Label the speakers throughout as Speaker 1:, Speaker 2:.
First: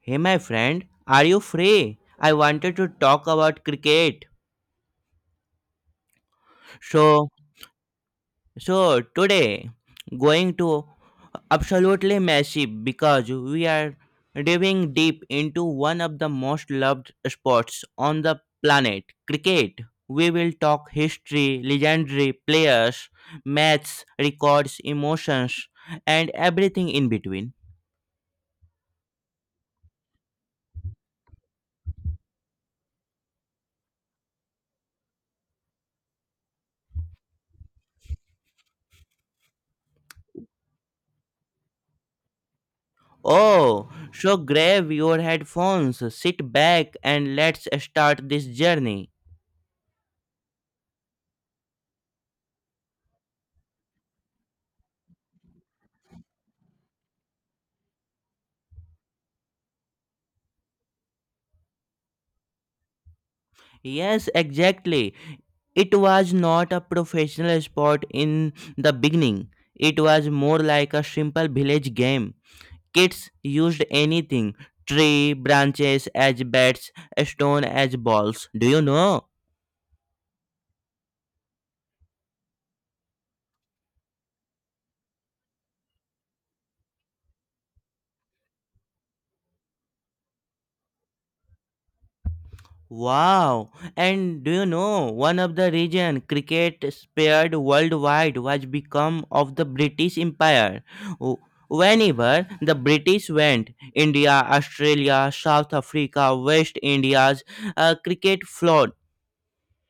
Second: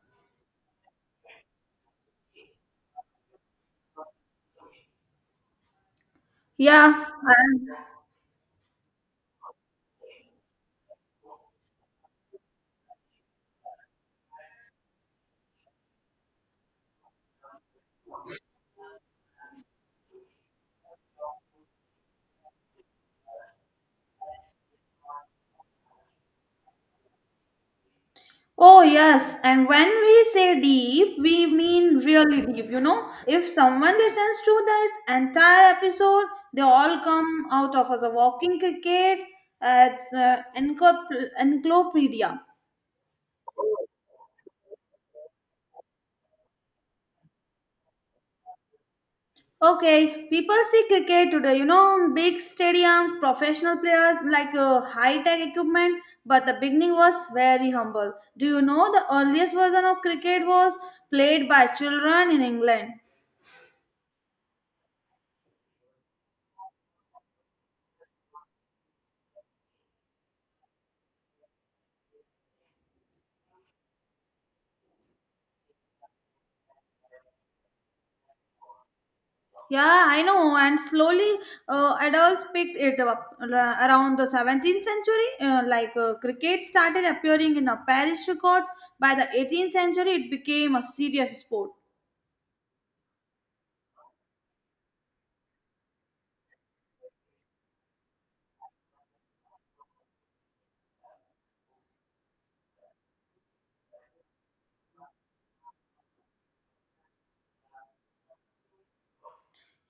Speaker 1: Hey, my friend, are you free? I wanted to talk about cricket.
Speaker 2: Yeah.
Speaker 1: So,
Speaker 2: and-
Speaker 1: so today, going to absolutely massive because we are diving deep into one of the most loved sports on the planet, cricket. We will talk history, legendary players, maths, records, emotions, and everything in between.
Speaker 2: oh, yes. And when we say deep, we mean really deep. If someone listens to this entire episode, they all come out of as a walking cricket as encyclopedia.
Speaker 1: Oh, so grab your headphones, sit back, and let's start this journey.
Speaker 2: Okay, people see cricket today, big stadiums, professional players, like high tech equipment, but the beginning was very humble. Do you know the earliest version of cricket was played by children in England?
Speaker 1: Yes, exactly. It was not a professional sport in the beginning, it was more like a simple village game. Kids used anything tree, branches as bats, stone as balls. Do you know?
Speaker 2: Yeah, I know. And slowly, adults picked it up around the 17th century. Like cricket started appearing in the Paris records. By the 18th century, it became a serious sport.
Speaker 1: Wow! And do you know one of the reason cricket spread worldwide was become of the British Empire. W- Whenever the British went, India, Australia, South Africa, West India's cricket flowed.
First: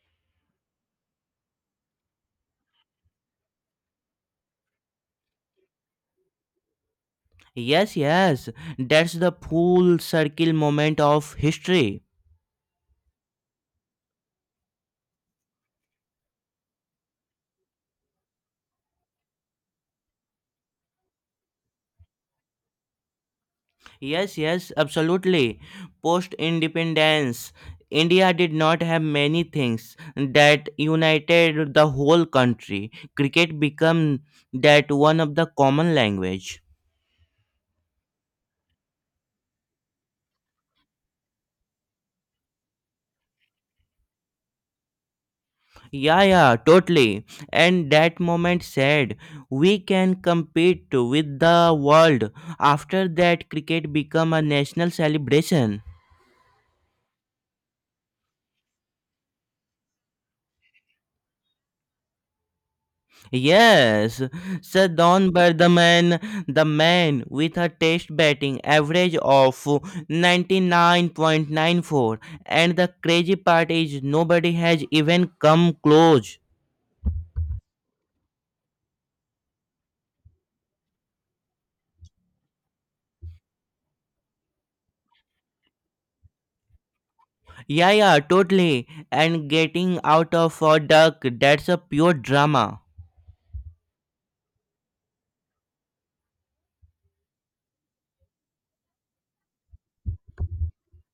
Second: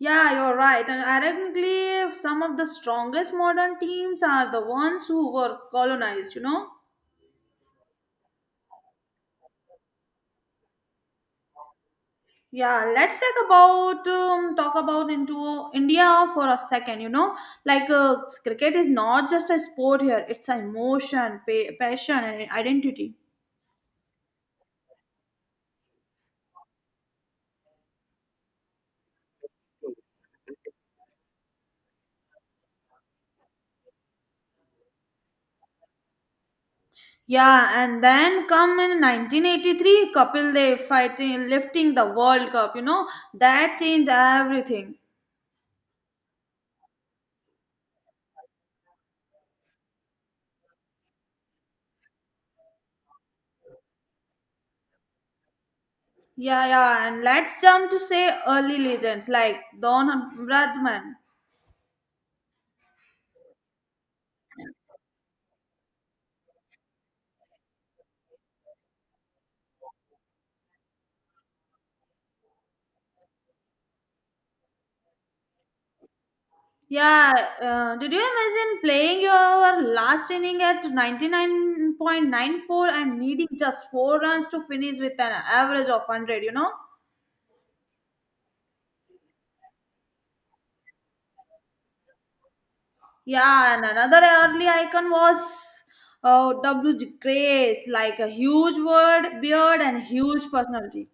Speaker 2: Yeah, you're right. And ironically, some of the strongest modern teams are the ones who were colonized. You know.
Speaker 1: Yes, yes, that's the full circle moment of history.
Speaker 2: Yeah, let's talk about into India for a second. Like cricket is not just a sport here; it's an emotion, passion, and identity.
Speaker 1: Yes, yes, absolutely. Post independence, India did not have many things that united the whole country. Cricket became that one of the common language.
Speaker 2: Yeah, and then come in 1983, Kapil Dev fighting, lifting the World Cup. That changed everything.
Speaker 1: Yeah, yeah, totally. And that moment said, we can compete with the world. After that, cricket became a national celebration.
Speaker 2: Yeah, yeah, and let's jump to say early legends like Don Bradman.
Speaker 1: Yes, Sir Don Berdaman, the man with a test batting average of 99.94. And the crazy part is nobody has even come close.
Speaker 2: Yeah, did you imagine playing your last inning at 99.94 and needing just 4 runs to finish with an average of 100, you know?
Speaker 1: Yeah, yeah, totally. And getting out of a duck, that's a pure drama.
Speaker 2: Yeah, and another early icon was W. G. Grace, like a huge word, beard, and huge personality.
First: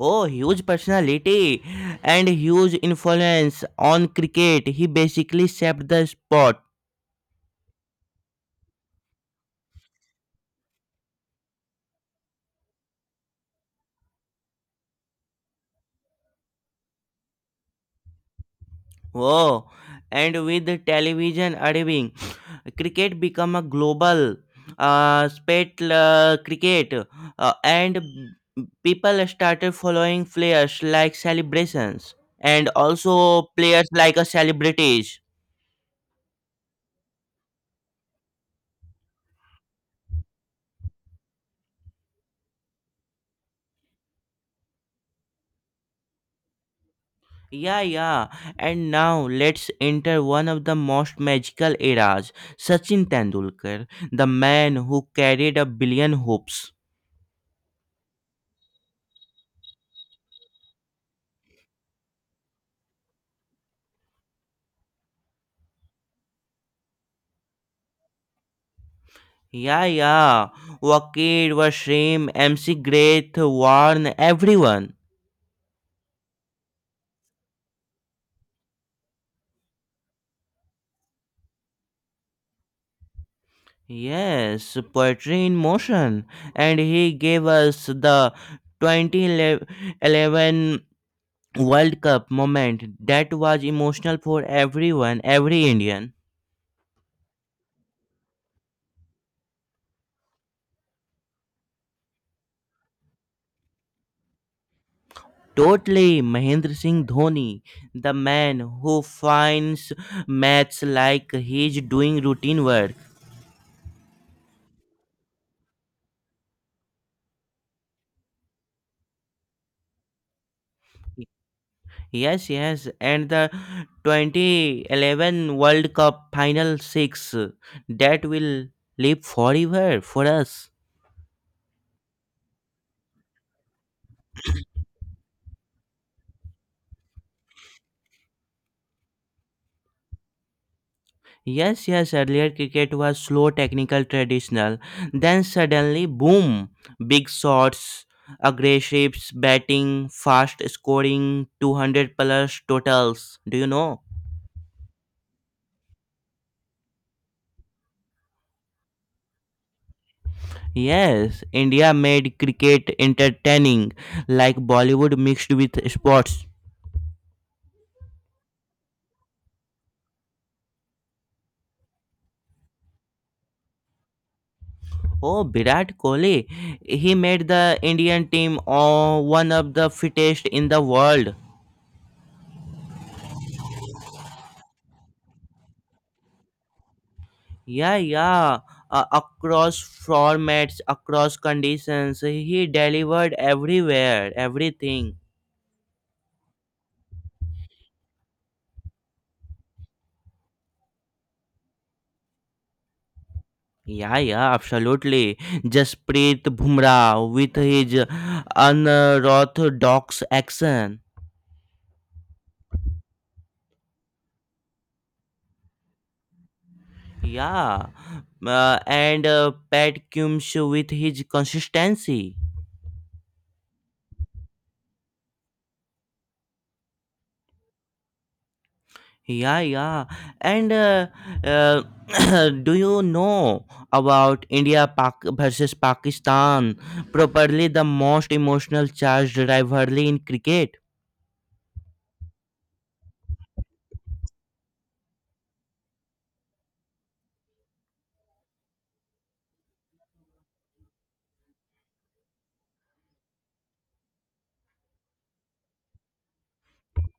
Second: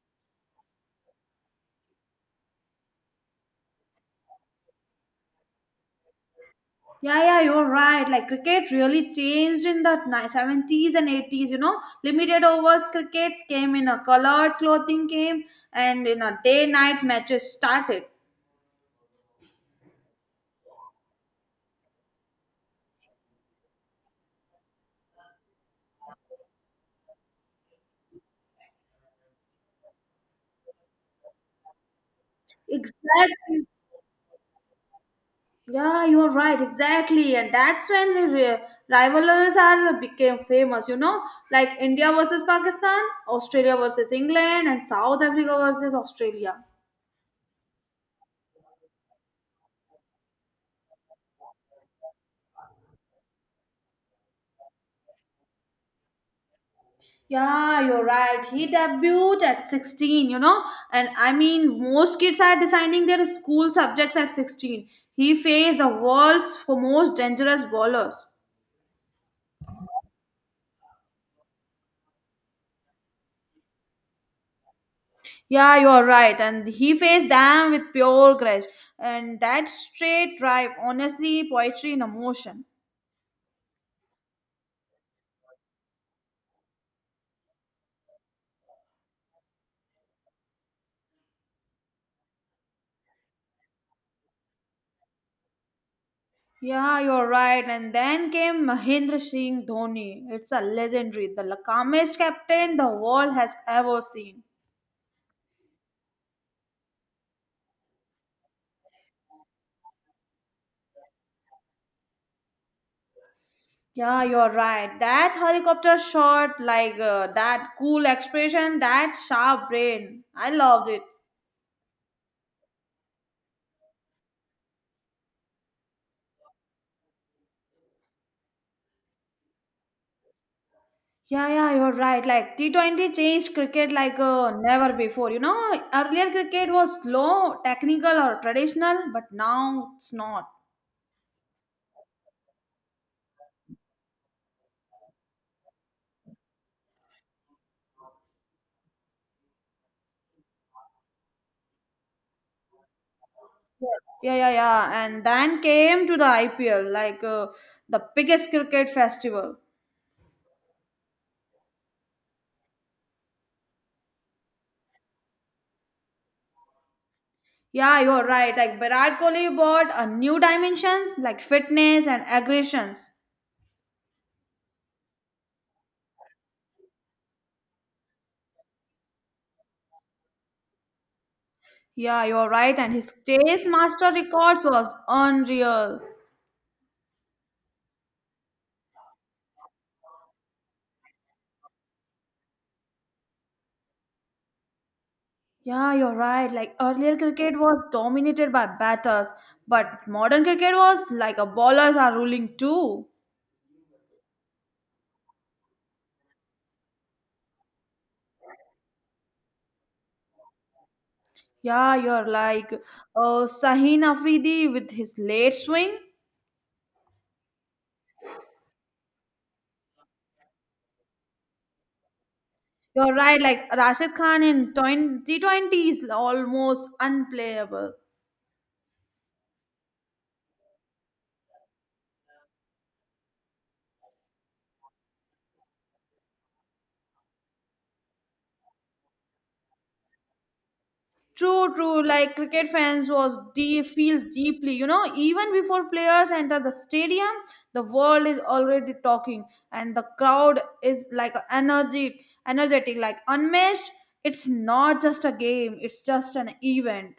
Speaker 1: Oh, huge personality and huge influence on cricket. He basically shaped the sport.
Speaker 2: Yeah, yeah, you're right. Like cricket really changed in the 70s and 80s, you know? Limited overs cricket came in a colored clothing game and in a day night matches started.
Speaker 1: Whoa. And with the television arriving, cricket become a global spate cricket and people started following players like celebrations and also
Speaker 2: Exactly.
Speaker 1: players like a celebrities.
Speaker 2: Yeah, you are right. Exactly, and that's when the rivalries are became famous. Like India versus Pakistan, Australia versus England, and South Africa versus Australia.
Speaker 1: Yeah, yeah. And now let's enter one of the most magical eras, Sachin Tendulkar, the man who carried a billion hopes.
Speaker 2: Yeah, you're right. He debuted at 16, and I mean, most kids are deciding their school subjects at 16. He faced the world's most dangerous bowlers.
Speaker 1: Yeah, yeah. Wakid, Washim, MC Great Warn, everyone.
Speaker 2: Yeah, you're right. And he faced them with pure courage. And that straight drive, honestly, poetry in emotion.
Speaker 1: Yes, poetry in motion. And he gave us the 2011 World Cup moment that was emotional for everyone, every Indian.
Speaker 2: Yeah, you're right. And then came Mahendra Singh Dhoni. It's a legendary, the calmest captain the world has ever seen.
Speaker 1: Totally, Mahendra Singh Dhoni, the man who finds maths like he's doing routine work.
Speaker 2: Yeah, you're right. That helicopter shot, like that cool expression, that sharp brain. I loved it.
Speaker 1: Yes, yes, and the 2011 World Cup Final 6 that will live forever for us.
Speaker 2: Yeah, yeah, you're right. Like T20 changed cricket like never before. Earlier cricket was slow, technical, or traditional, but now it's not.
Speaker 1: Yes, yes, earlier cricket was slow, technical, traditional. Then suddenly, boom, big shots, aggressive batting, fast scoring, 200 plus totals. Do you know?
Speaker 2: Yeah, yeah, yeah. And then came to the IPL, like the biggest cricket festival.
Speaker 1: Yes, India made cricket entertaining, like Bollywood mixed with sports.
Speaker 2: Yeah, you're right. Like Virat Kohli brought a new dimensions, like fitness and aggressions.
Speaker 1: Oh, Virat Kohli. He made the Indian team oh, one of the fittest in the world.
Speaker 2: Yeah, you're right. And his chase master records was unreal.
Speaker 1: Yeah, yeah. Across formats, across conditions, he delivered everywhere, everything.
Speaker 2: Yeah, you're right. Like earlier, cricket was dominated by batters, but modern cricket was like a bowlers are ruling too.
Speaker 1: Yeah, yeah, absolutely. Jasprit Bumrah with his unorthodox action.
Speaker 2: Yeah, you're like Sahin Afridi with his late swing.
Speaker 1: Yeah, and Pat Coombs with his consistency.
Speaker 2: You're right. Like Rashid Khan in 2020 is almost unplayable.
Speaker 1: Yeah, yeah. And uh, do you know about India versus Pakistan? Probably the most emotional charged rivalry in cricket.
Speaker 2: True, true. Like cricket fans was deep, feels deeply. Even before players enter the stadium, the world is already talking, and the crowd is like energy, energetic, like unmatched. It's not just a game; it's just an event.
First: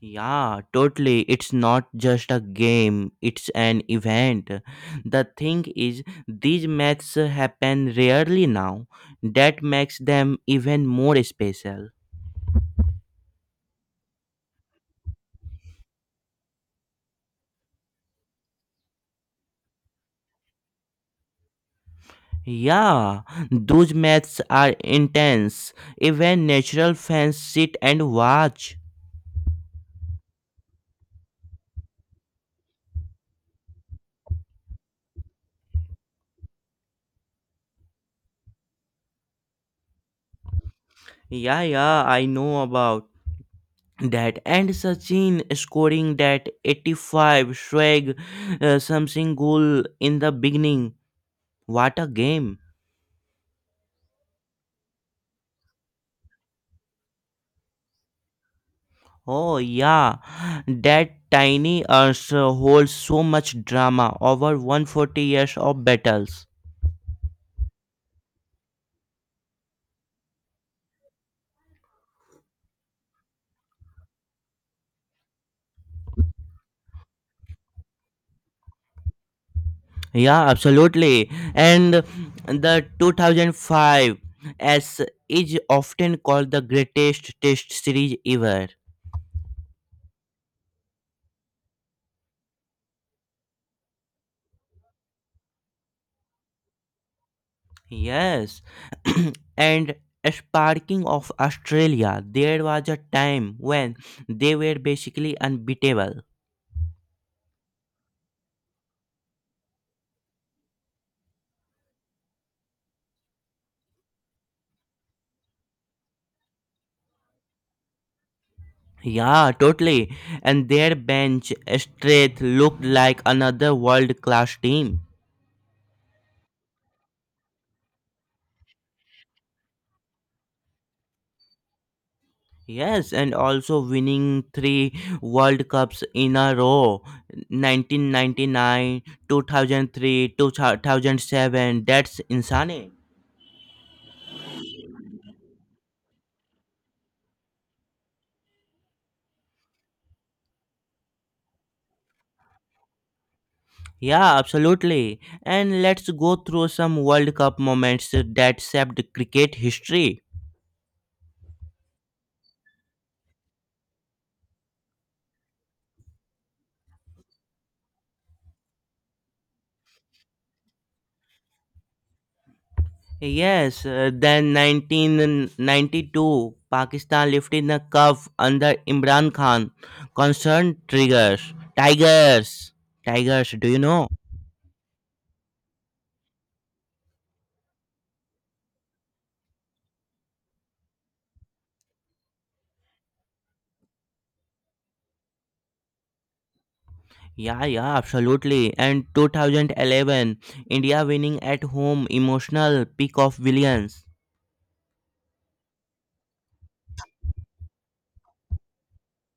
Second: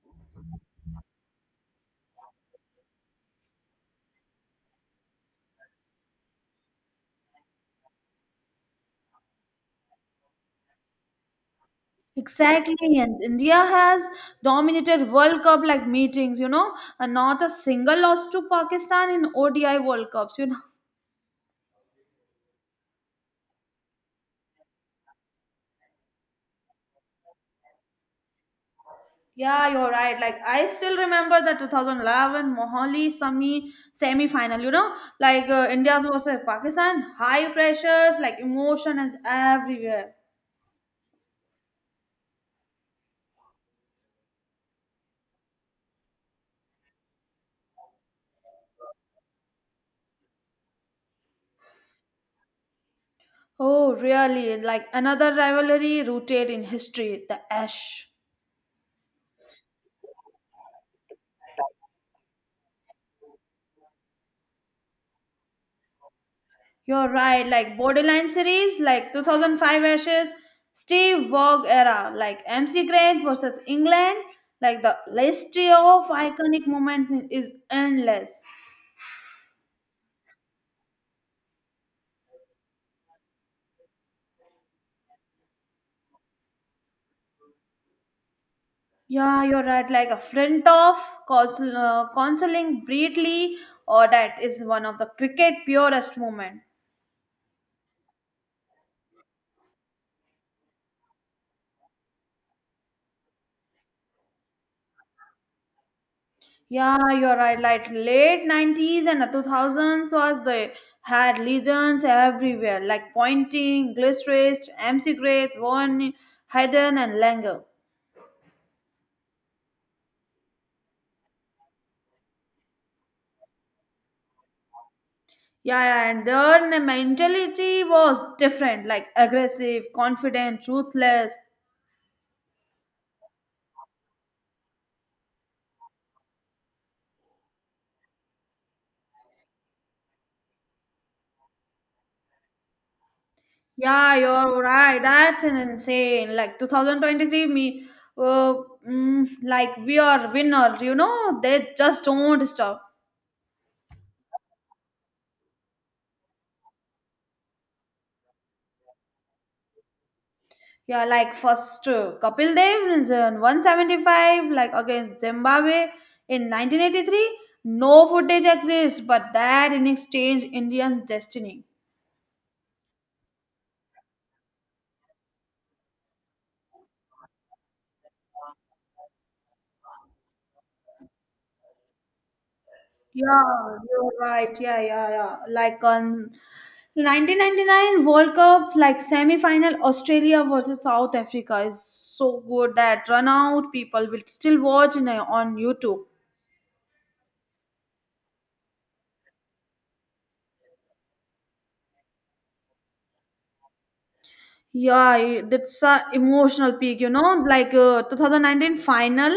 Speaker 1: Yeah, totally. It's not just a game, it's an event. The thing is, these matches happen rarely now. That makes them even more special.
Speaker 2: Exactly, and India has dominated World Cup like meetings. And not a single loss to Pakistan in ODI World Cups. You know.
Speaker 1: Yeah, those matches are intense. Even natural fans sit and watch.
Speaker 2: Yeah, you're right. Like I still remember the 2011 Mohali semi-final. Like India's versus Pakistan. High pressures, like emotion is everywhere.
Speaker 1: Yeah, yeah, I know about that. And Sachin scoring that 85 swag something goal in the beginning. What a game.
Speaker 2: Oh, really? Like another rivalry rooted in history, the Ash.
Speaker 1: Oh, yeah, that tiny earth holds so much drama over 140 years of battles.
Speaker 2: You're right. Like borderline series, like 2005 Ashes, Steve Waugh era, like MC Grant versus England. Like the list of iconic moments is endless.
Speaker 1: Yeah, absolutely. And the two thousand five s is often called the greatest test series ever.
Speaker 2: Yeah, you're right. Like a friend of counsel, counseling Breedley, or that is one of the cricket purest moment.
Speaker 1: Yes. and sparking of Australia, there was a time when they were basically unbeatable.
Speaker 2: Yeah, you're right. Like late 90s and the 2000s was they had legends everywhere, like Pointing, Gilchrist, MC Great, Vaughan, Hayden, and Langer.
Speaker 1: Yeah, totally. And their bench strength looked like another world class team.
Speaker 2: Yeah, yeah, and their mentality was different, like aggressive, confident, ruthless.
Speaker 1: Yes, and also winning three World Cups in a row 1999, 2003, 2007. That's insane.
Speaker 2: Yeah, you're right. That's an insane. Like 2023, uh, like we are winner. They just don't stop.
Speaker 1: Yeah, absolutely. And let's go through some World Cup moments that shaped cricket history.
Speaker 2: Yeah, like first Kapil Dev is in 175, like against Zimbabwe in 1983. No footage exists, but that innings changed Indians' destiny.
Speaker 1: Yes, then 1992, Pakistan lifted the cup under Imran Khan. Concern triggers. Tigers. Tigers, do
Speaker 2: Yeah,
Speaker 1: you know?
Speaker 2: you're right. Yeah, yeah, yeah. Like on 1999 World Cup, like semi-final Australia versus South Africa is so good that run out people will still watch in, on YouTube.
Speaker 1: Yeah, yeah, absolutely. And 2011, India winning at home, emotional peak of Williams.
Speaker 2: Yeah, that's a emotional peak. Like 2019 final,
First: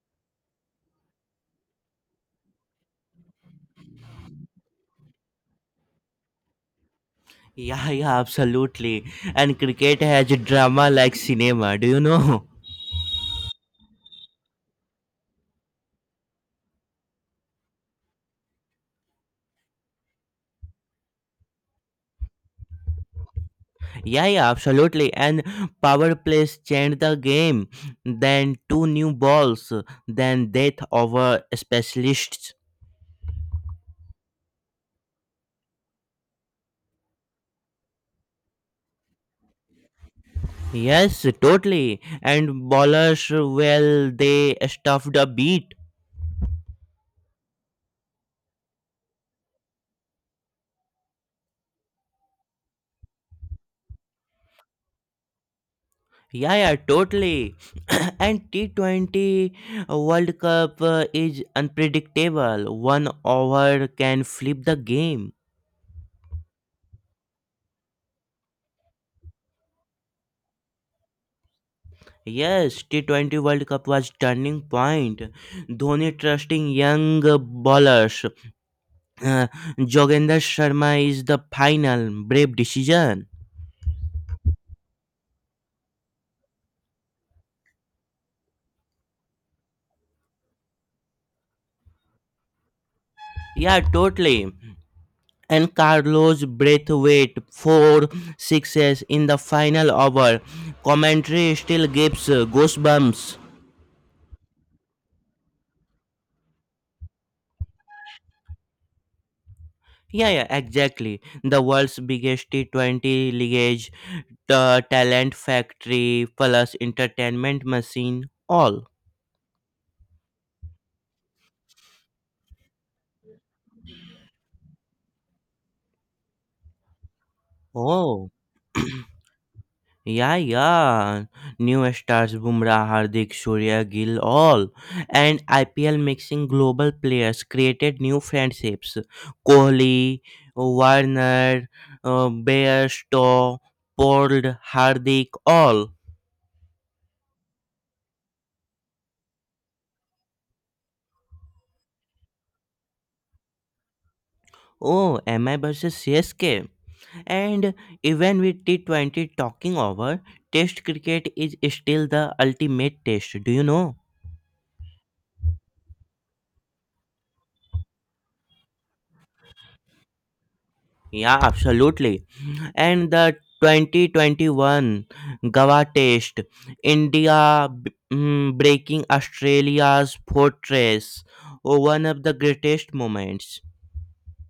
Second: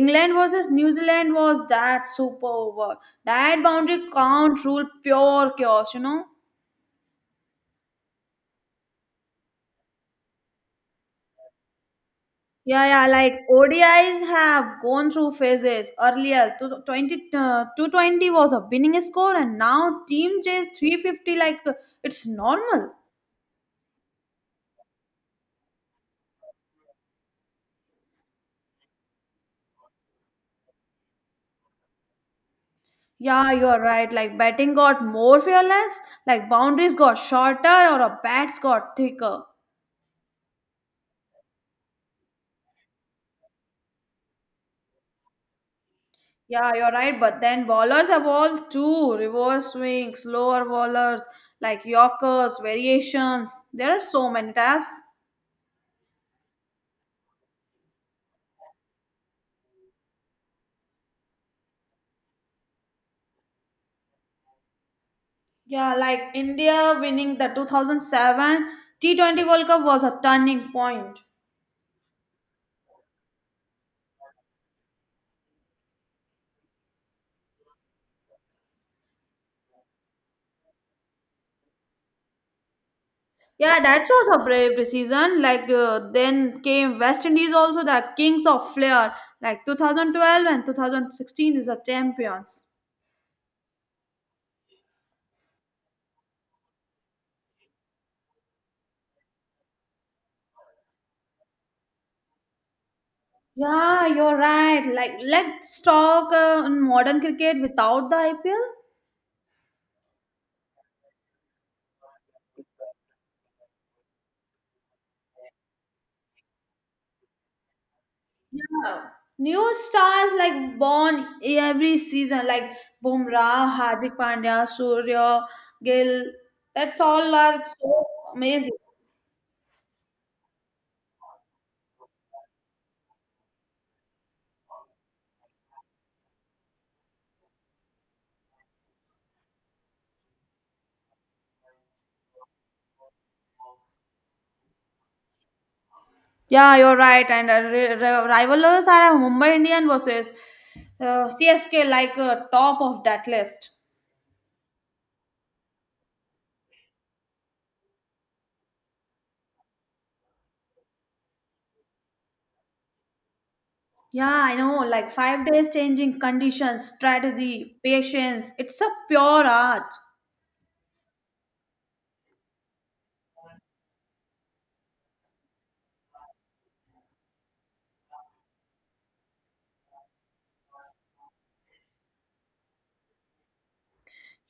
Speaker 2: England versus New Zealand was that super over. That boundary count rule, pure chaos.
Speaker 1: Yeah, yeah, absolutely. And cricket has drama like cinema, do you know?
Speaker 2: Yeah, yeah, like ODIs have gone through phases. Earlier, 20, 220 was a winning score, and now team chase 350, like it's normal.
Speaker 1: Yeah, yeah, absolutely. And power plays changed the game. Then two new balls, then death over specialists.
Speaker 2: Yeah, you're right. Like batting got more fearless, like boundaries got shorter, or a bats got thicker.
Speaker 1: Yes, totally. And bowlers, well, they stuffed a beat.
Speaker 2: Yeah, you're right. But then bowlers evolved too. Reverse swing, slower bowlers, like Yorkers, variations. There are so many types.
Speaker 1: Yeah, yeah, totally. and T20 World Cup is unpredictable. One over can flip the game.
Speaker 2: Yeah, like India winning the 2007 T20 World Cup was a turning point.
Speaker 1: Yes, T20 World Cup was turning point. Dhoni trusting young bowlers. Uh, Jogendra Sharma is the final brave decision.
Speaker 2: Yeah, that was a brave decision. Like then came West Indies also the kings of flair. Like 2012 and 2016 is the champions.
Speaker 1: Yeah, totally. And Carlos Braithwaite four sixes in the final over. Commentary still gives goosebumps.
Speaker 2: Yeah, you're right. Like let's talk in modern cricket without the IPL.
Speaker 1: Yeah, yeah, exactly. The world's biggest T20 lineage, the talent factory, plus entertainment machine, all.
Speaker 2: Yeah. New stars like born every season, like Bumrah, Hardik Pandya, Surya, Gill. That's all are so
Speaker 1: Oh,
Speaker 2: amazing.
Speaker 1: yeah, yeah. New stars, Bumrah, Hardik, Surya, Gill, all. And IPL mixing global players created new friendships. Kohli, Warner, Bairstow, Pold, Hardik, all.
Speaker 2: Yeah, you're right. And rivalers are Mumbai Indian versus CSK, like top of that list.
Speaker 1: Oh, MI versus CSK. And even with T20 talking over, Test cricket is still the ultimate test. Do you know?
Speaker 2: Yeah, I know. Like 5 days changing conditions, strategy, patience. It's a pure art.
Speaker 1: Yeah, absolutely. And the 2021 Goa Test, breaking Australia's fortress, oh, one of the greatest moments.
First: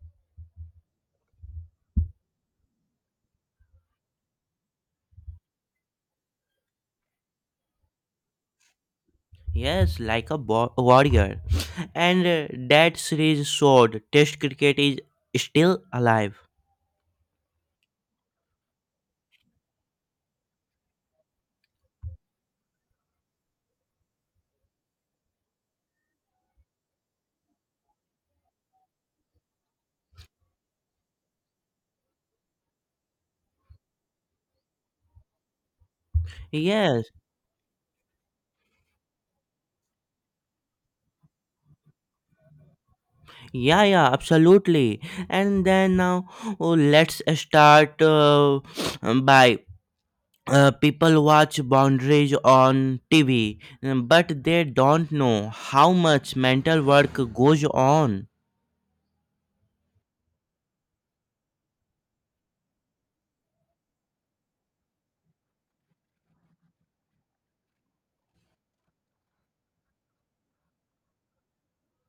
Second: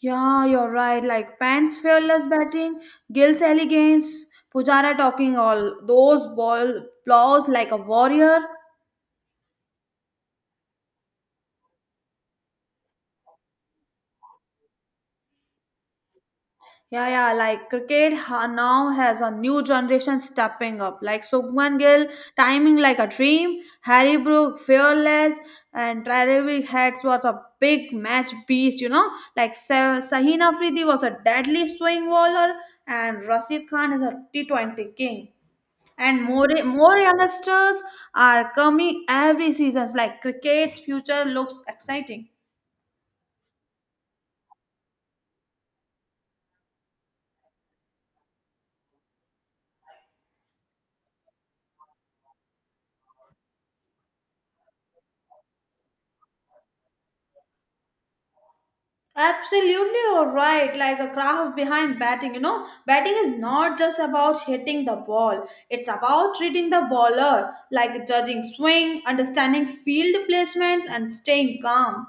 Speaker 2: Yeah, you're right. Like Pant's fearless batting, Gill's elegance, Pujara talking all those ball blows like a warrior.
Speaker 1: Yes, like a warrior. And that series showed Test cricket is still alive.
Speaker 2: Yeah, yeah. Like cricket now has a new generation stepping up. Like Subman Gill, timing like a dream. Harry Brook, fearless, and Travis Heads was a big match beast. Like Sahin Afridi was a deadly swing bowler, and Rashid Khan is a T 20 king. And more, more
Speaker 1: Yes,
Speaker 2: youngsters are coming every season. Like cricket's future looks exciting.
Speaker 1: yeah, yeah, absolutely. And then now, oh, let's start by people watch boundaries on TV, but they don't know how much mental work goes on.
Speaker 2: Absolutely, you're right. Like a craft behind batting, batting is not just about hitting the ball. It's about reading the bowler, like judging swing, understanding field placements, and staying calm.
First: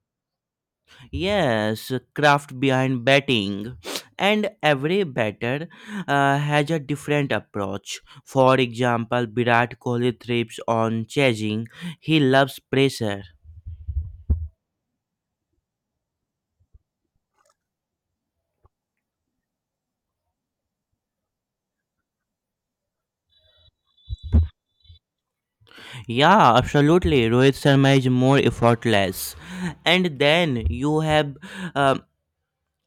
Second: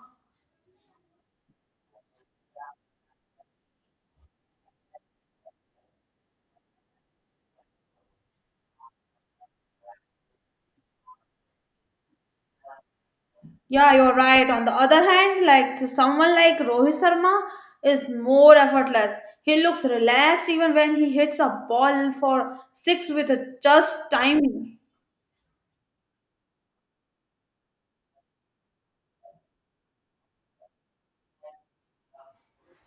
Speaker 1: Yes, craft behind batting, and every batter has a different approach. For example, Virat Kohli thrives on chasing. He loves pressure.
Speaker 2: Yeah, you're right. On the other hand, like to someone like Rohit Sharma is more effortless. He looks relaxed even when he hits a ball for six with a just timing.
Speaker 1: Yeah, absolutely. Rohit Sharma is more effortless. And then you have uh,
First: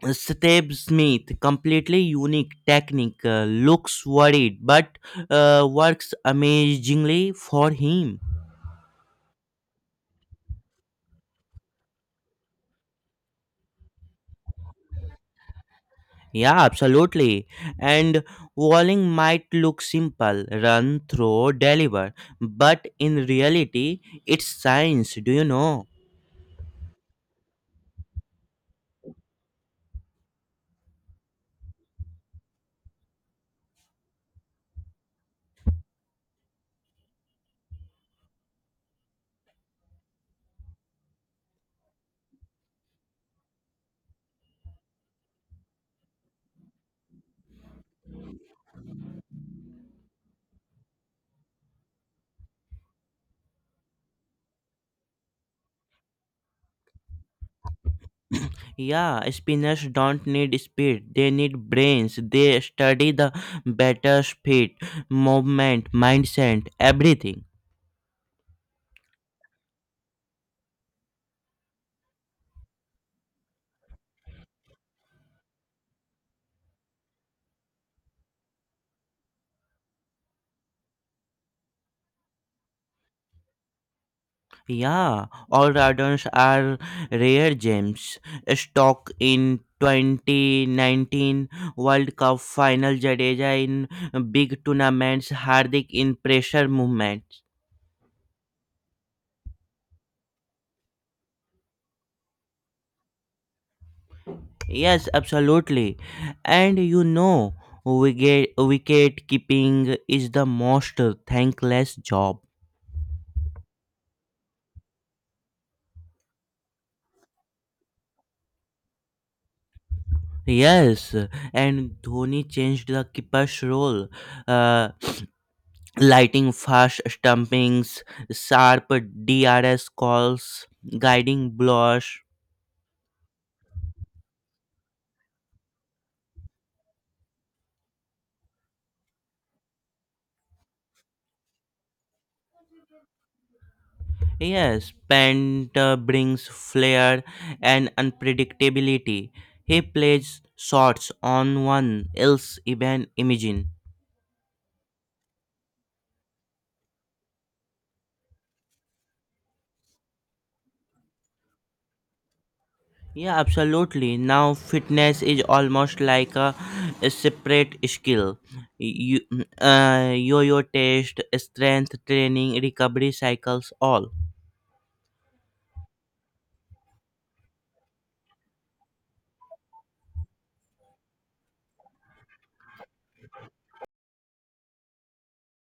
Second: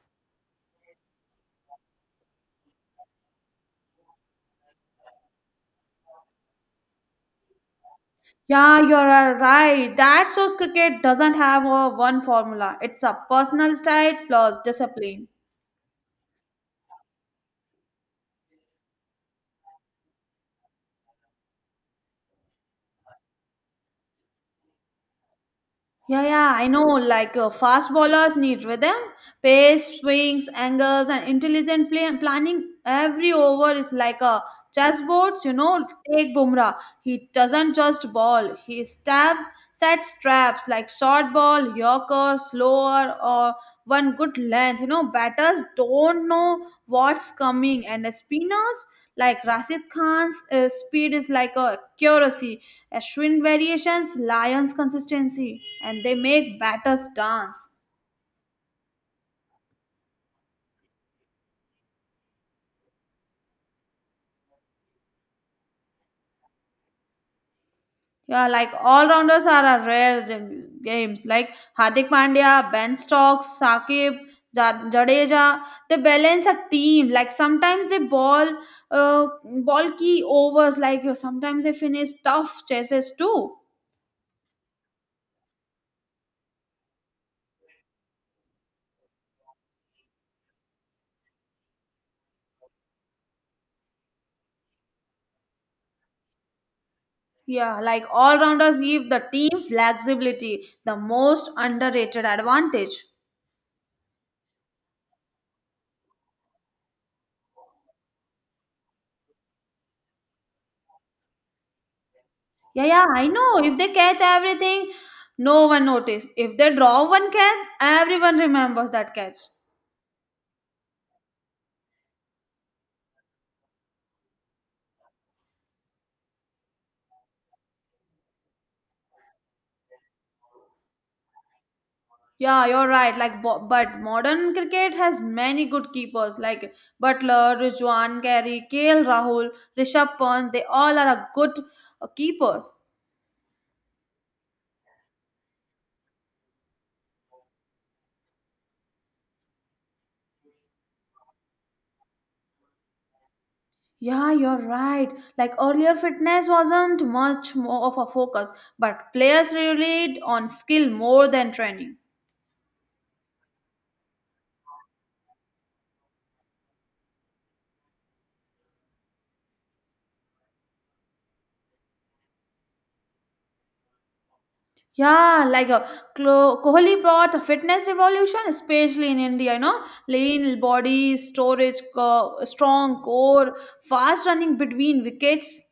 Speaker 1: Sateb Smith, completely unique technique, looks worried but works amazingly for him.
Speaker 2: Yeah, you're right. That shows cricket doesn't have a one formula. It's a personal style plus discipline.
Speaker 1: Yeah, absolutely. And walling might look simple run, throw, deliver, but in reality, it's science, do you know?
Speaker 2: Yeah, yeah, I know. Like fast bowlers need rhythm, pace, swings, angles, and intelligent planning. Every over is like a chessboard. Take Bumrah. He doesn't just ball. He stab sets traps like short ball, yorker, slower, or one good length. Batters don't know what's coming, and the spinners. Like Rashid Khan's speed is like a accuracy, Ashwin variations, Lions consistency, and they make batters dance.
Speaker 1: Yeah, spinners don't need speed. They need brains. They study the batter's feet, movement, mindset, everything.
Speaker 2: Yeah, like all rounders are a rare games. Like Hardik Pandya, Ben Stokes, Sakib, Jadeja, they balance a team. Like sometimes they ball key overs. Like sometimes they finish tough chases too.
Speaker 1: Yeah, all rounders are rare gems. Stock in 2019 World Cup final, Jadeja in big tournaments, Hardik in pressure movements.
Speaker 2: Yeah, like all rounders give the team flexibility, the most underrated advantage.
Speaker 1: Yes, absolutely. And you know, wicket keeping is the most thankless job.
Speaker 2: Yeah, yeah, I know. If they catch everything, no one notice. If they draw one catch, everyone remembers that catch.
Speaker 1: Yes, and Dhoni changed the keeper's role, uh, lighting fast stumpings, sharp DRS calls, guiding blocks.
Speaker 2: Yeah, you're right. Like, but modern cricket has many good keepers like Butler, Rijwan, Carey, KL Rahul, Rishabh Pant. They all are a good keepers.
Speaker 1: Yes, Pant brings flair and unpredictability. He plays shots on one else even imagine.
Speaker 2: Yeah, you're right. Like earlier, fitness wasn't much more of a focus, but players relied on skill more than training.
Speaker 1: Yeah, absolutely. Now, fitness is almost like a separate skill. You, yo-yo test, strength training, recovery cycles, all.
Speaker 2: Yeah, like a Kohli brought a fitness revolution, especially in India. Lean body, storage, strong core, fast running between wickets.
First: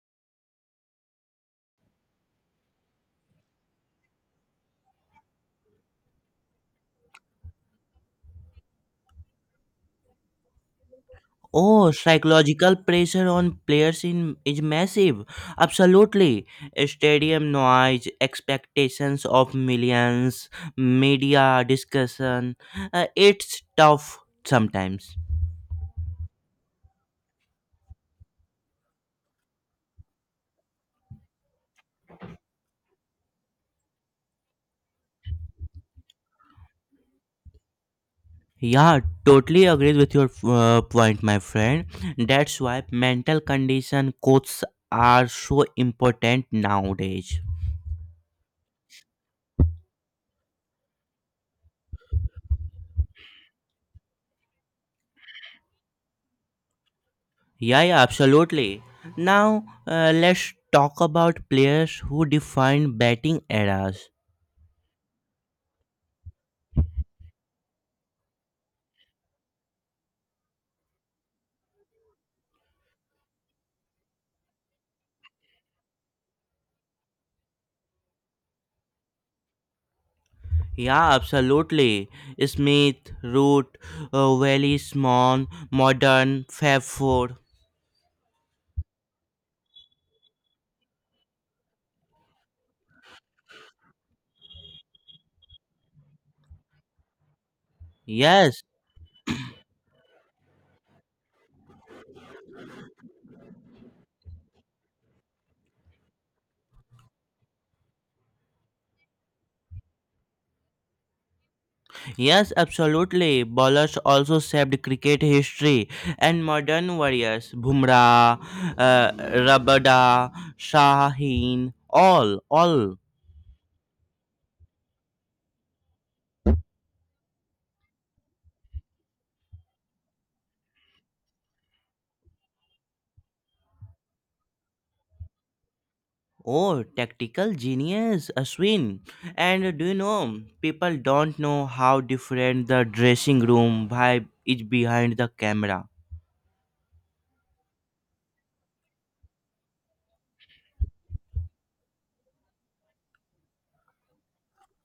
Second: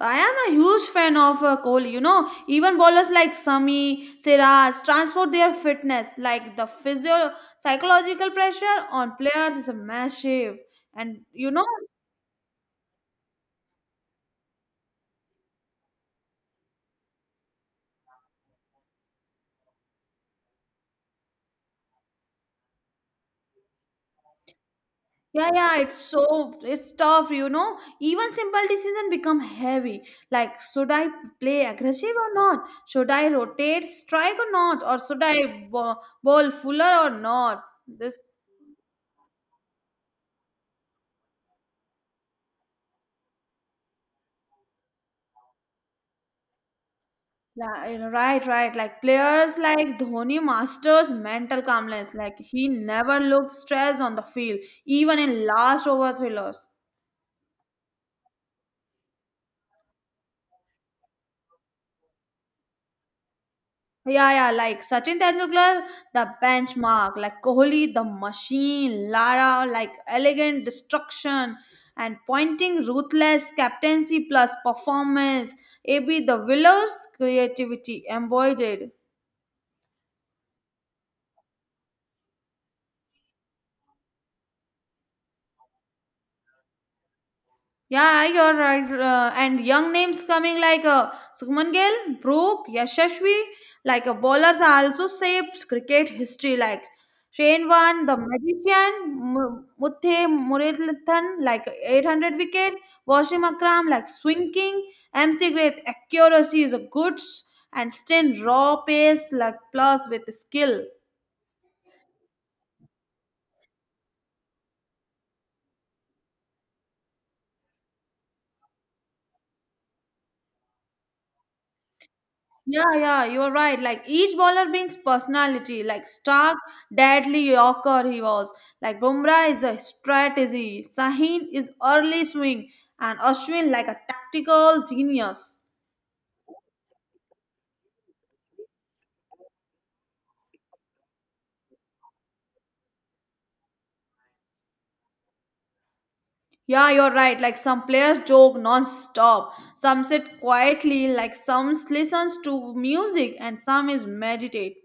Speaker 2: I am a huge fan of Kohli. Even bowlers like Sami, Siraj transfer their fitness. Like the physio psychological pressure on players is massive. And you know,
Speaker 1: Oh, psychological pressure on players in is massive. Absolutely, stadium noise, expectations of millions, media discussion. It's tough sometimes.
Speaker 2: yeah, yeah, it's tough. Even simple decision become heavy. Like, should I play aggressive or not? Should I rotate, strike or not? Or should I bowl fuller or not? This
Speaker 1: Yeah, totally agrees with your point, my friend. That's why mental condition codes are so important nowadays.
Speaker 2: Yeah, right, right. Like players like Dhoni masters mental calmness. Like he never looked stressed on the field, even in last over thrillers.
Speaker 1: Yeah, yeah, absolutely. Now, let's talk about players who define batting eras.
Speaker 2: Yeah, yeah. Like Sachin Tendulkar, the benchmark. Like Kohli, the machine. Lara, like elegant destruction and pointing ruthless captaincy plus performance. AB, the willows creativity embodied.
Speaker 1: Yeah, absolutely. Smith, Root, Welly, Smon, Modern, Fab Four.
Speaker 2: Yeah, you're right. And young names coming like Sukhman Gill, Brooke, Yashashvi, like bowlers are also shaped cricket history like Shane Warne, the
Speaker 1: Yes,
Speaker 2: magician, Muthe Muralithan, like 800 wickets, Washim Akram, like swing king, MC Great, accuracy is a goods, and Stan raw pace, like plus with skill.
Speaker 1: yes, absolutely. Bowlers also shaped cricket history, and modern warriors Bumrah, uh, Rabada, Shaheen, all,
Speaker 2: Yeah,
Speaker 1: all.
Speaker 2: yeah, you're right. Like each bowler brings personality. Like Stark, deadly Yorker he was. Like Bumrah is a strategy. Sahin is early swing, and Ashwin like a tactical genius.
Speaker 1: Oh, tactical genius, Ashwin. And do you know, people don't know how different the dressing room vibe is behind the camera.
Speaker 2: Yeah, you're right. Like some players joke non-stop. Some sit quietly. Like some listens to music, and some is meditate.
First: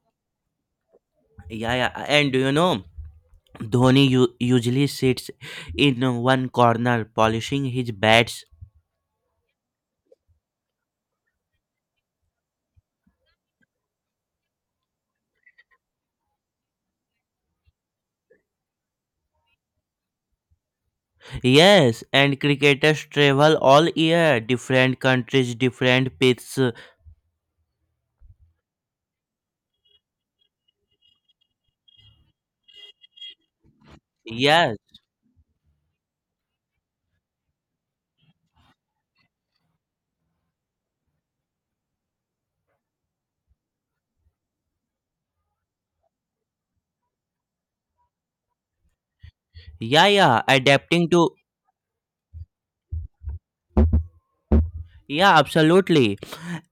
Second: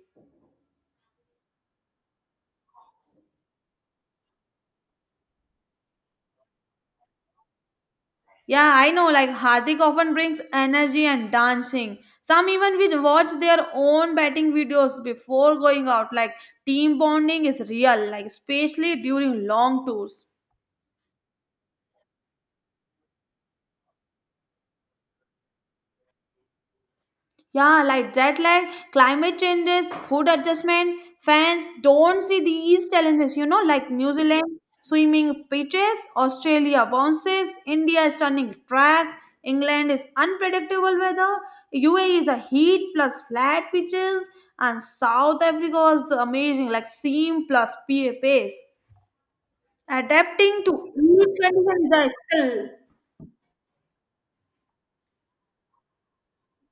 Speaker 1: Yeah, yeah. And do you know, Dhoni usually sits in one corner polishing his bats.
Speaker 2: Yeah, I know. Like Hardik often brings energy and dancing. Some even will watch their own batting videos before going out. Like team bonding is real, like especially during long tours.
Speaker 1: Yes, and cricketers travel all year, different countries, different pitches.
Speaker 2: Yeah, like jet lag, climate changes, food adjustment, fans don't see these challenges, you know, like New Zealand
Speaker 1: Yes,
Speaker 2: swimming pitches, Australia bounces, India is turning track, England is unpredictable weather, UAE is a heat plus flat pitches, and South Africa is amazing, like seam plus pace.
Speaker 1: yeah, yeah,
Speaker 2: Adapting to
Speaker 1: adapting to
Speaker 2: each condition is a skill.
Speaker 1: yeah, absolutely.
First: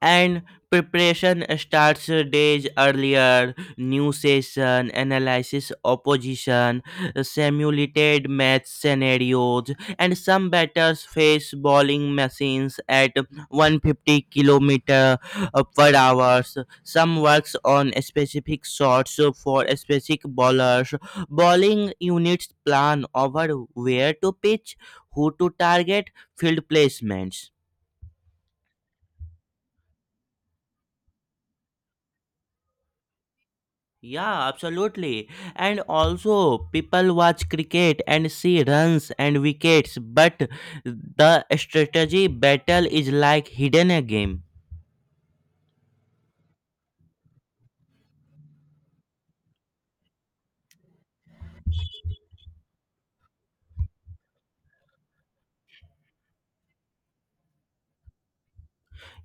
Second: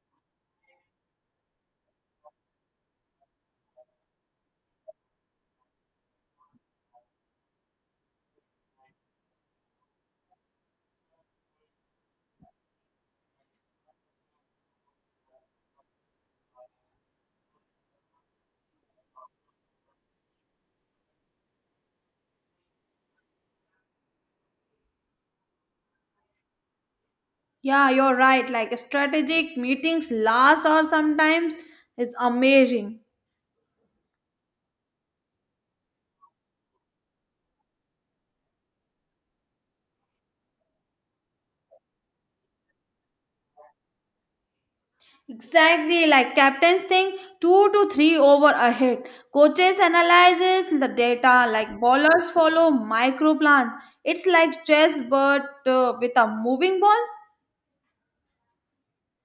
Speaker 1: And preparation starts days earlier. New session, analysis, opposition, simulated match scenarios, and some batters face bowling machines at 150 kilometer per hours. Some works on specific shots for specific bowlers. Bowling units plan over where to pitch, who to target, field placements.
Speaker 2: Yeah, you're right. Like strategic meetings last or sometimes is amazing.
Speaker 1: Yeah, absolutely. And also, people watch cricket and see runs and wickets, but the strategy battle is like hidden a game.
Speaker 2: Exactly, like captains think two to three over ahead. Coaches analyzes the data. Like bowlers follow micro plans. It's like chess, but with a moving ball.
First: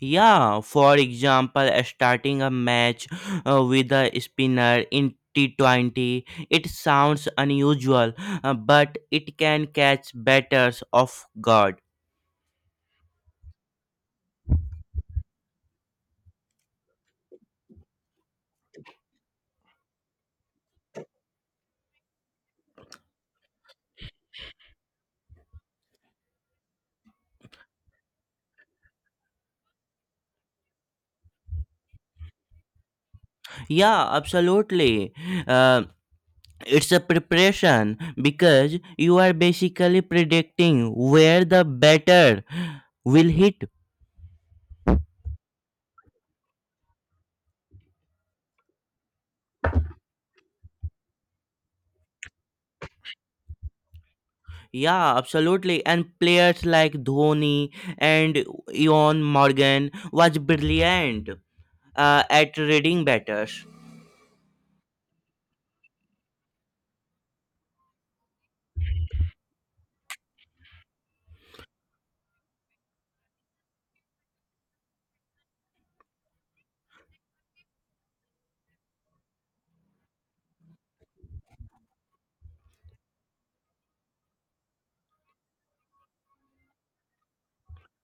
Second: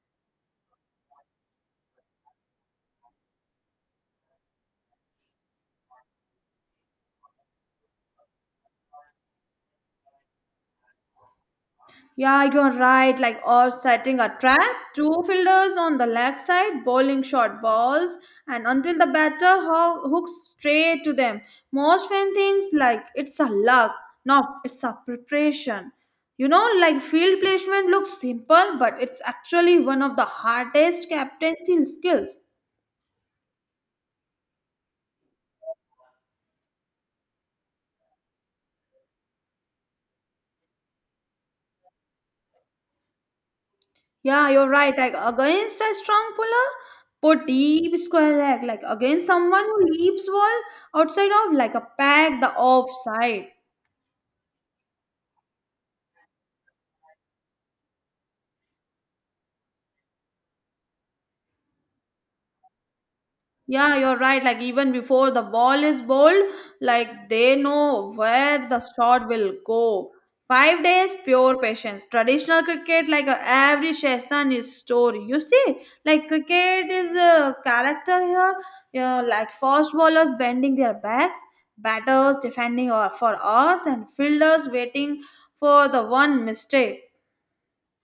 Speaker 1: Yeah, for example, starting a match with a spinner in T20, it sounds unusual, but it can catch batters off guard.
Speaker 2: Yeah, you're right. Like, or setting a trap, two fielders on the left side bowling short balls, and until the batter hooks straight to them. Most fan thinks like it's a luck. No, it's a preparation. You know, like field placement looks simple, but it's actually one of the hardest captaincy skills.
Speaker 1: Yeah, absolutely. Um, it's a preparation because you are basically predicting where the batter will hit.
Speaker 2: Yeah, you're right. Like against a strong puller, put deep square leg. Like against someone who leaps ball outside of like a pack the offside.
Speaker 1: Yeah, absolutely, and players like Dhoni and Ion Morgan was brilliant at reading batters.
Speaker 2: Yeah, you're right. Like even before the ball is bowled, like they know where the shot will go. 5 days, pure patience. Traditional cricket, like every session is story. You see, like cricket is a character here. Yeah, like fast bowlers bending their backs, batters defending for earth, and fielders waiting for the one mistake.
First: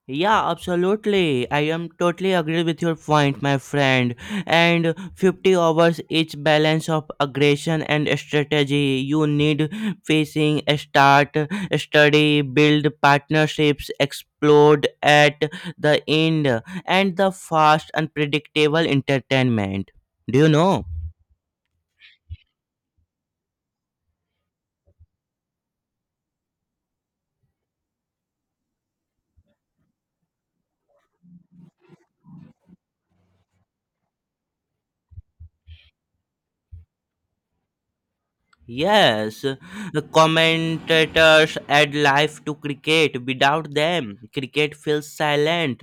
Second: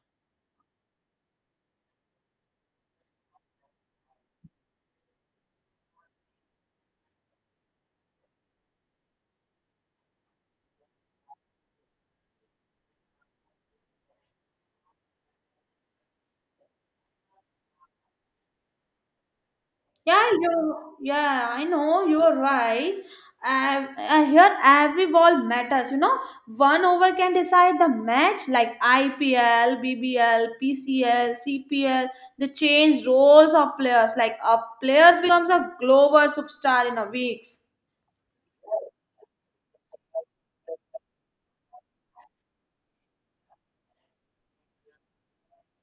Speaker 1: Yeah, absolutely. I am totally agree with your point, my friend. And 50 hours each balance of aggression and strategy. You need facing, start, study, build partnerships, explode at the end, and the fast, unpredictable entertainment. Do you know?
Speaker 2: Yeah, I know you are right. Here, every ball matters. You know, one over can decide the match, like IPL, BBL, PCL, CPL. They change roles of players. Like a player becomes a global superstar in a weeks.
Speaker 1: Yes, the commentators add life to cricket. Without them, cricket feels silent.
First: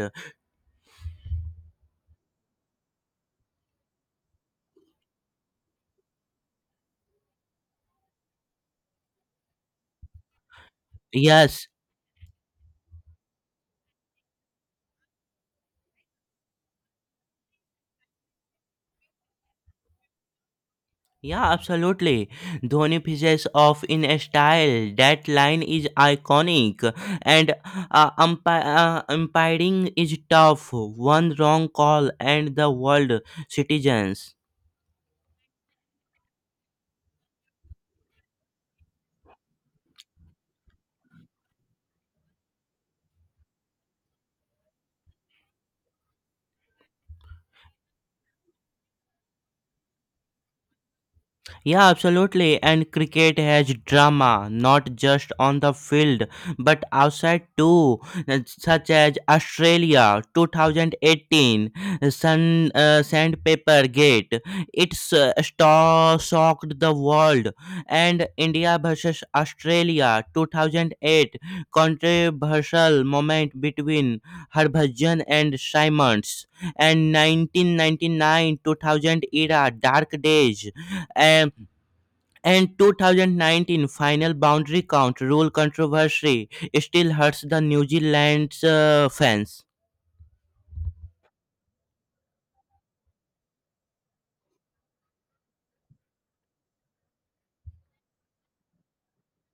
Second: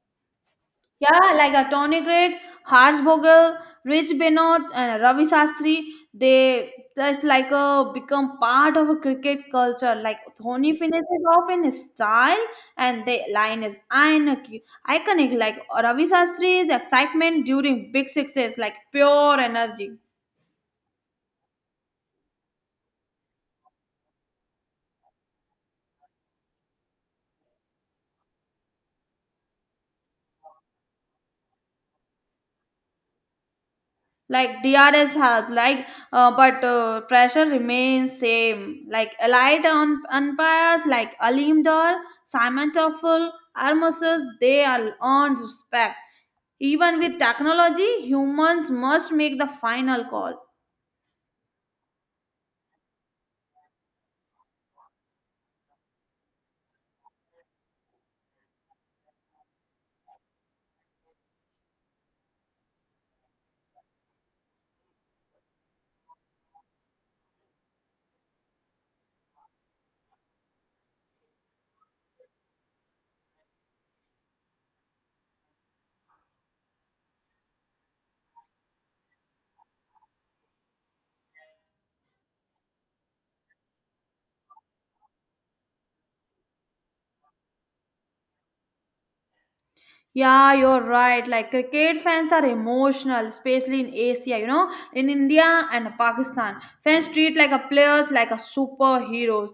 Speaker 2: Yeah, like a Tony Gregg, Harsh Vogel, Rich Benoit, and Ravi Shastri, they just like a become part of a cricket culture. Like Dhoni finishes off
Speaker 1: Yes,
Speaker 2: in style, and the line is iconic. Iconic. Like Ravi Shastri's excitement during big sixes, like pure energy.
Speaker 1: yeah, absolutely. Dhoni finishes off in a style. That line is iconic, and umpiring is tough. One wrong call, and the world citizens.
Speaker 2: Like DRS help, like but pressure remains same, like allied umpires like Alim Dar, Simon Toffel, Armosus, they are earned respect. Even with technology, humans must make the final call.
Speaker 1: Yeah, absolutely. And cricket has drama, not just on the field, but outside too, such as Australia 2018, Sandpaper Gate. It's shocked the world. And India versus Australia 2008, controversial moment between Harbhajan and Simons. And 1999 2000 era, dark days. And 2019 final boundary count rule controversy still hurts the New Zealand's fans.
Speaker 2: Yeah, you're right. Like cricket fans are emotional, especially in Asia, you know, in India and Pakistan. Fans treat like a players like a superheroes.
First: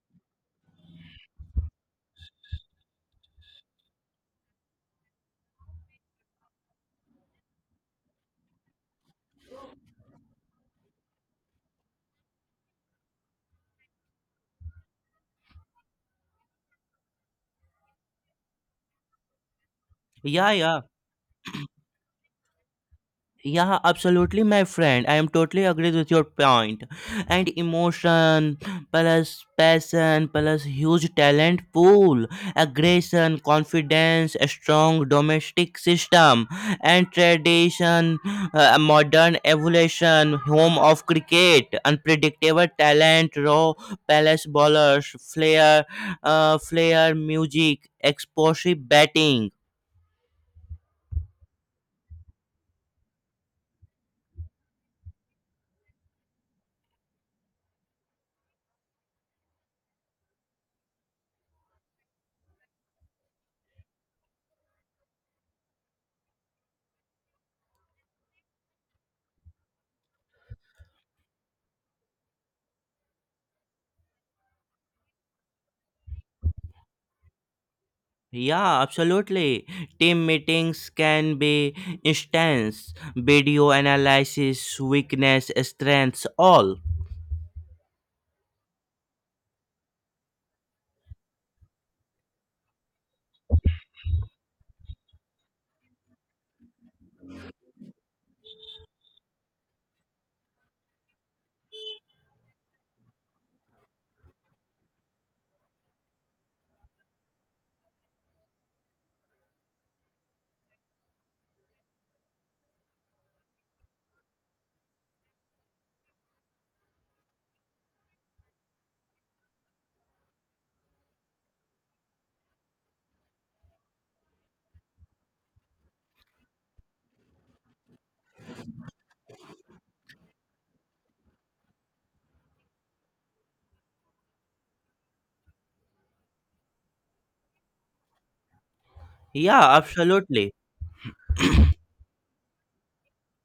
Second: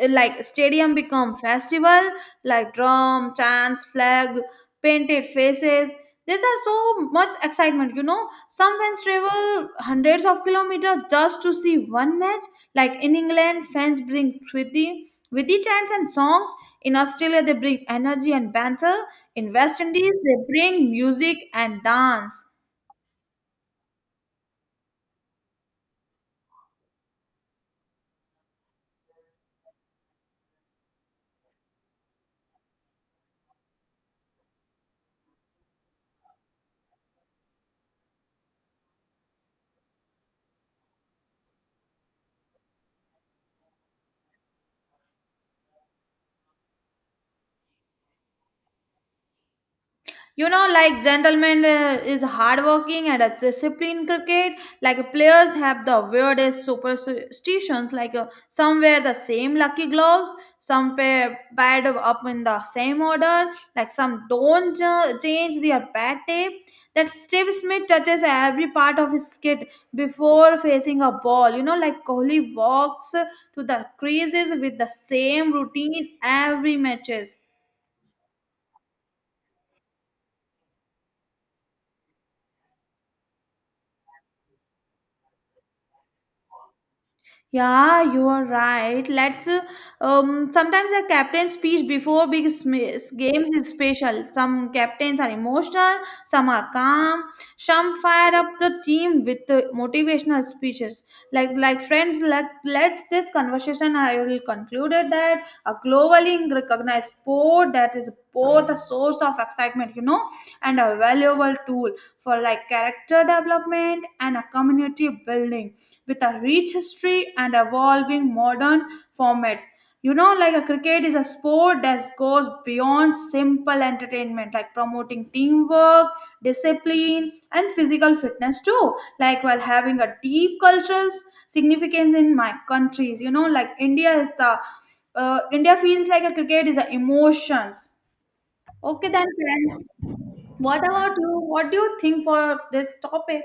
Speaker 2: Like stadium become festival, like drum, chants, flag, painted faces. These are so much excitement, you know. Some fans travel hundreds of kilometers just to see one match. Like in England, fans bring witty chants and songs. In Australia, they bring energy and banter. In West Indies, they
Speaker 1: Yeah, yeah.
Speaker 2: bring music and dance.
Speaker 1: Yeah, absolutely, my friend. I am totally agree with your point. And emotion plus passion plus huge talent pool, aggression, confidence, a strong domestic system, and tradition, modern evolution, home of cricket, unpredictable talent, raw palace bowlers, flair, flair music, explosive batting.
Speaker 2: You know, like gentlemen is hardworking and a disciplined cricket. Like players have the weirdest superstitions. Like some wear the same lucky gloves, some pair pad up in the same order. Like some don't change their bat tape. That Steve Smith touches every part of his kit before facing a ball. You know, like Kohli walks to the creases with the same routine every matches.
Speaker 1: Yeah, absolutely. Team meetings can be instance, video analysis, weakness, strengths, all.
Speaker 2: Yeah, you are right. Let's sometimes the captain's speech before big games is special. Some captains are emotional, some are calm, some fire up the team with the motivational speeches. Like friends, let's this conversation I will concluded that a globally recognized sport that is both a source of excitement, you know, and a valuable tool for like character development and a community building with a rich history and evolving modern formats. You know, like a cricket is a sport that goes beyond simple entertainment, like promoting teamwork, discipline, and physical fitness too. Like while having a deep cultural significance in my countries, you know, like India is the India feels like a cricket is the emotions. Okay, then
Speaker 1: Yeah,
Speaker 2: friends,
Speaker 1: absolutely.
Speaker 2: what about you? What do you think for this topic?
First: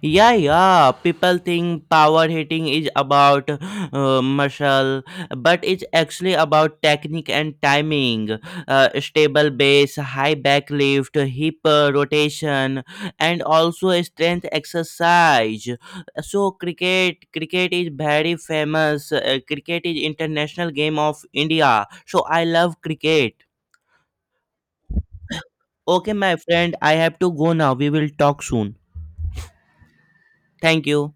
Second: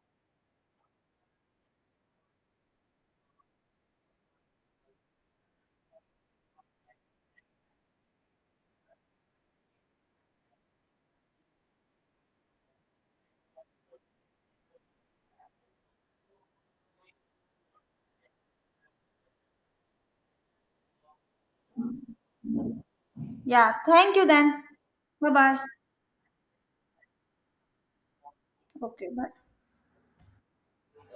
Speaker 1: Yeah, yeah. People think power hitting is about muscle, but it's actually about technique and timing. Stable base, high back lift, hip rotation, and also a strength exercise. So cricket is very famous. Cricket is international game of India. So I love cricket.
Speaker 2: Yeah, thank you then. Bye bye.
Speaker 1: Okay, my friend, I have to go now. We will talk soon.
Speaker 2: Okay, bye.
Speaker 1: Thank you.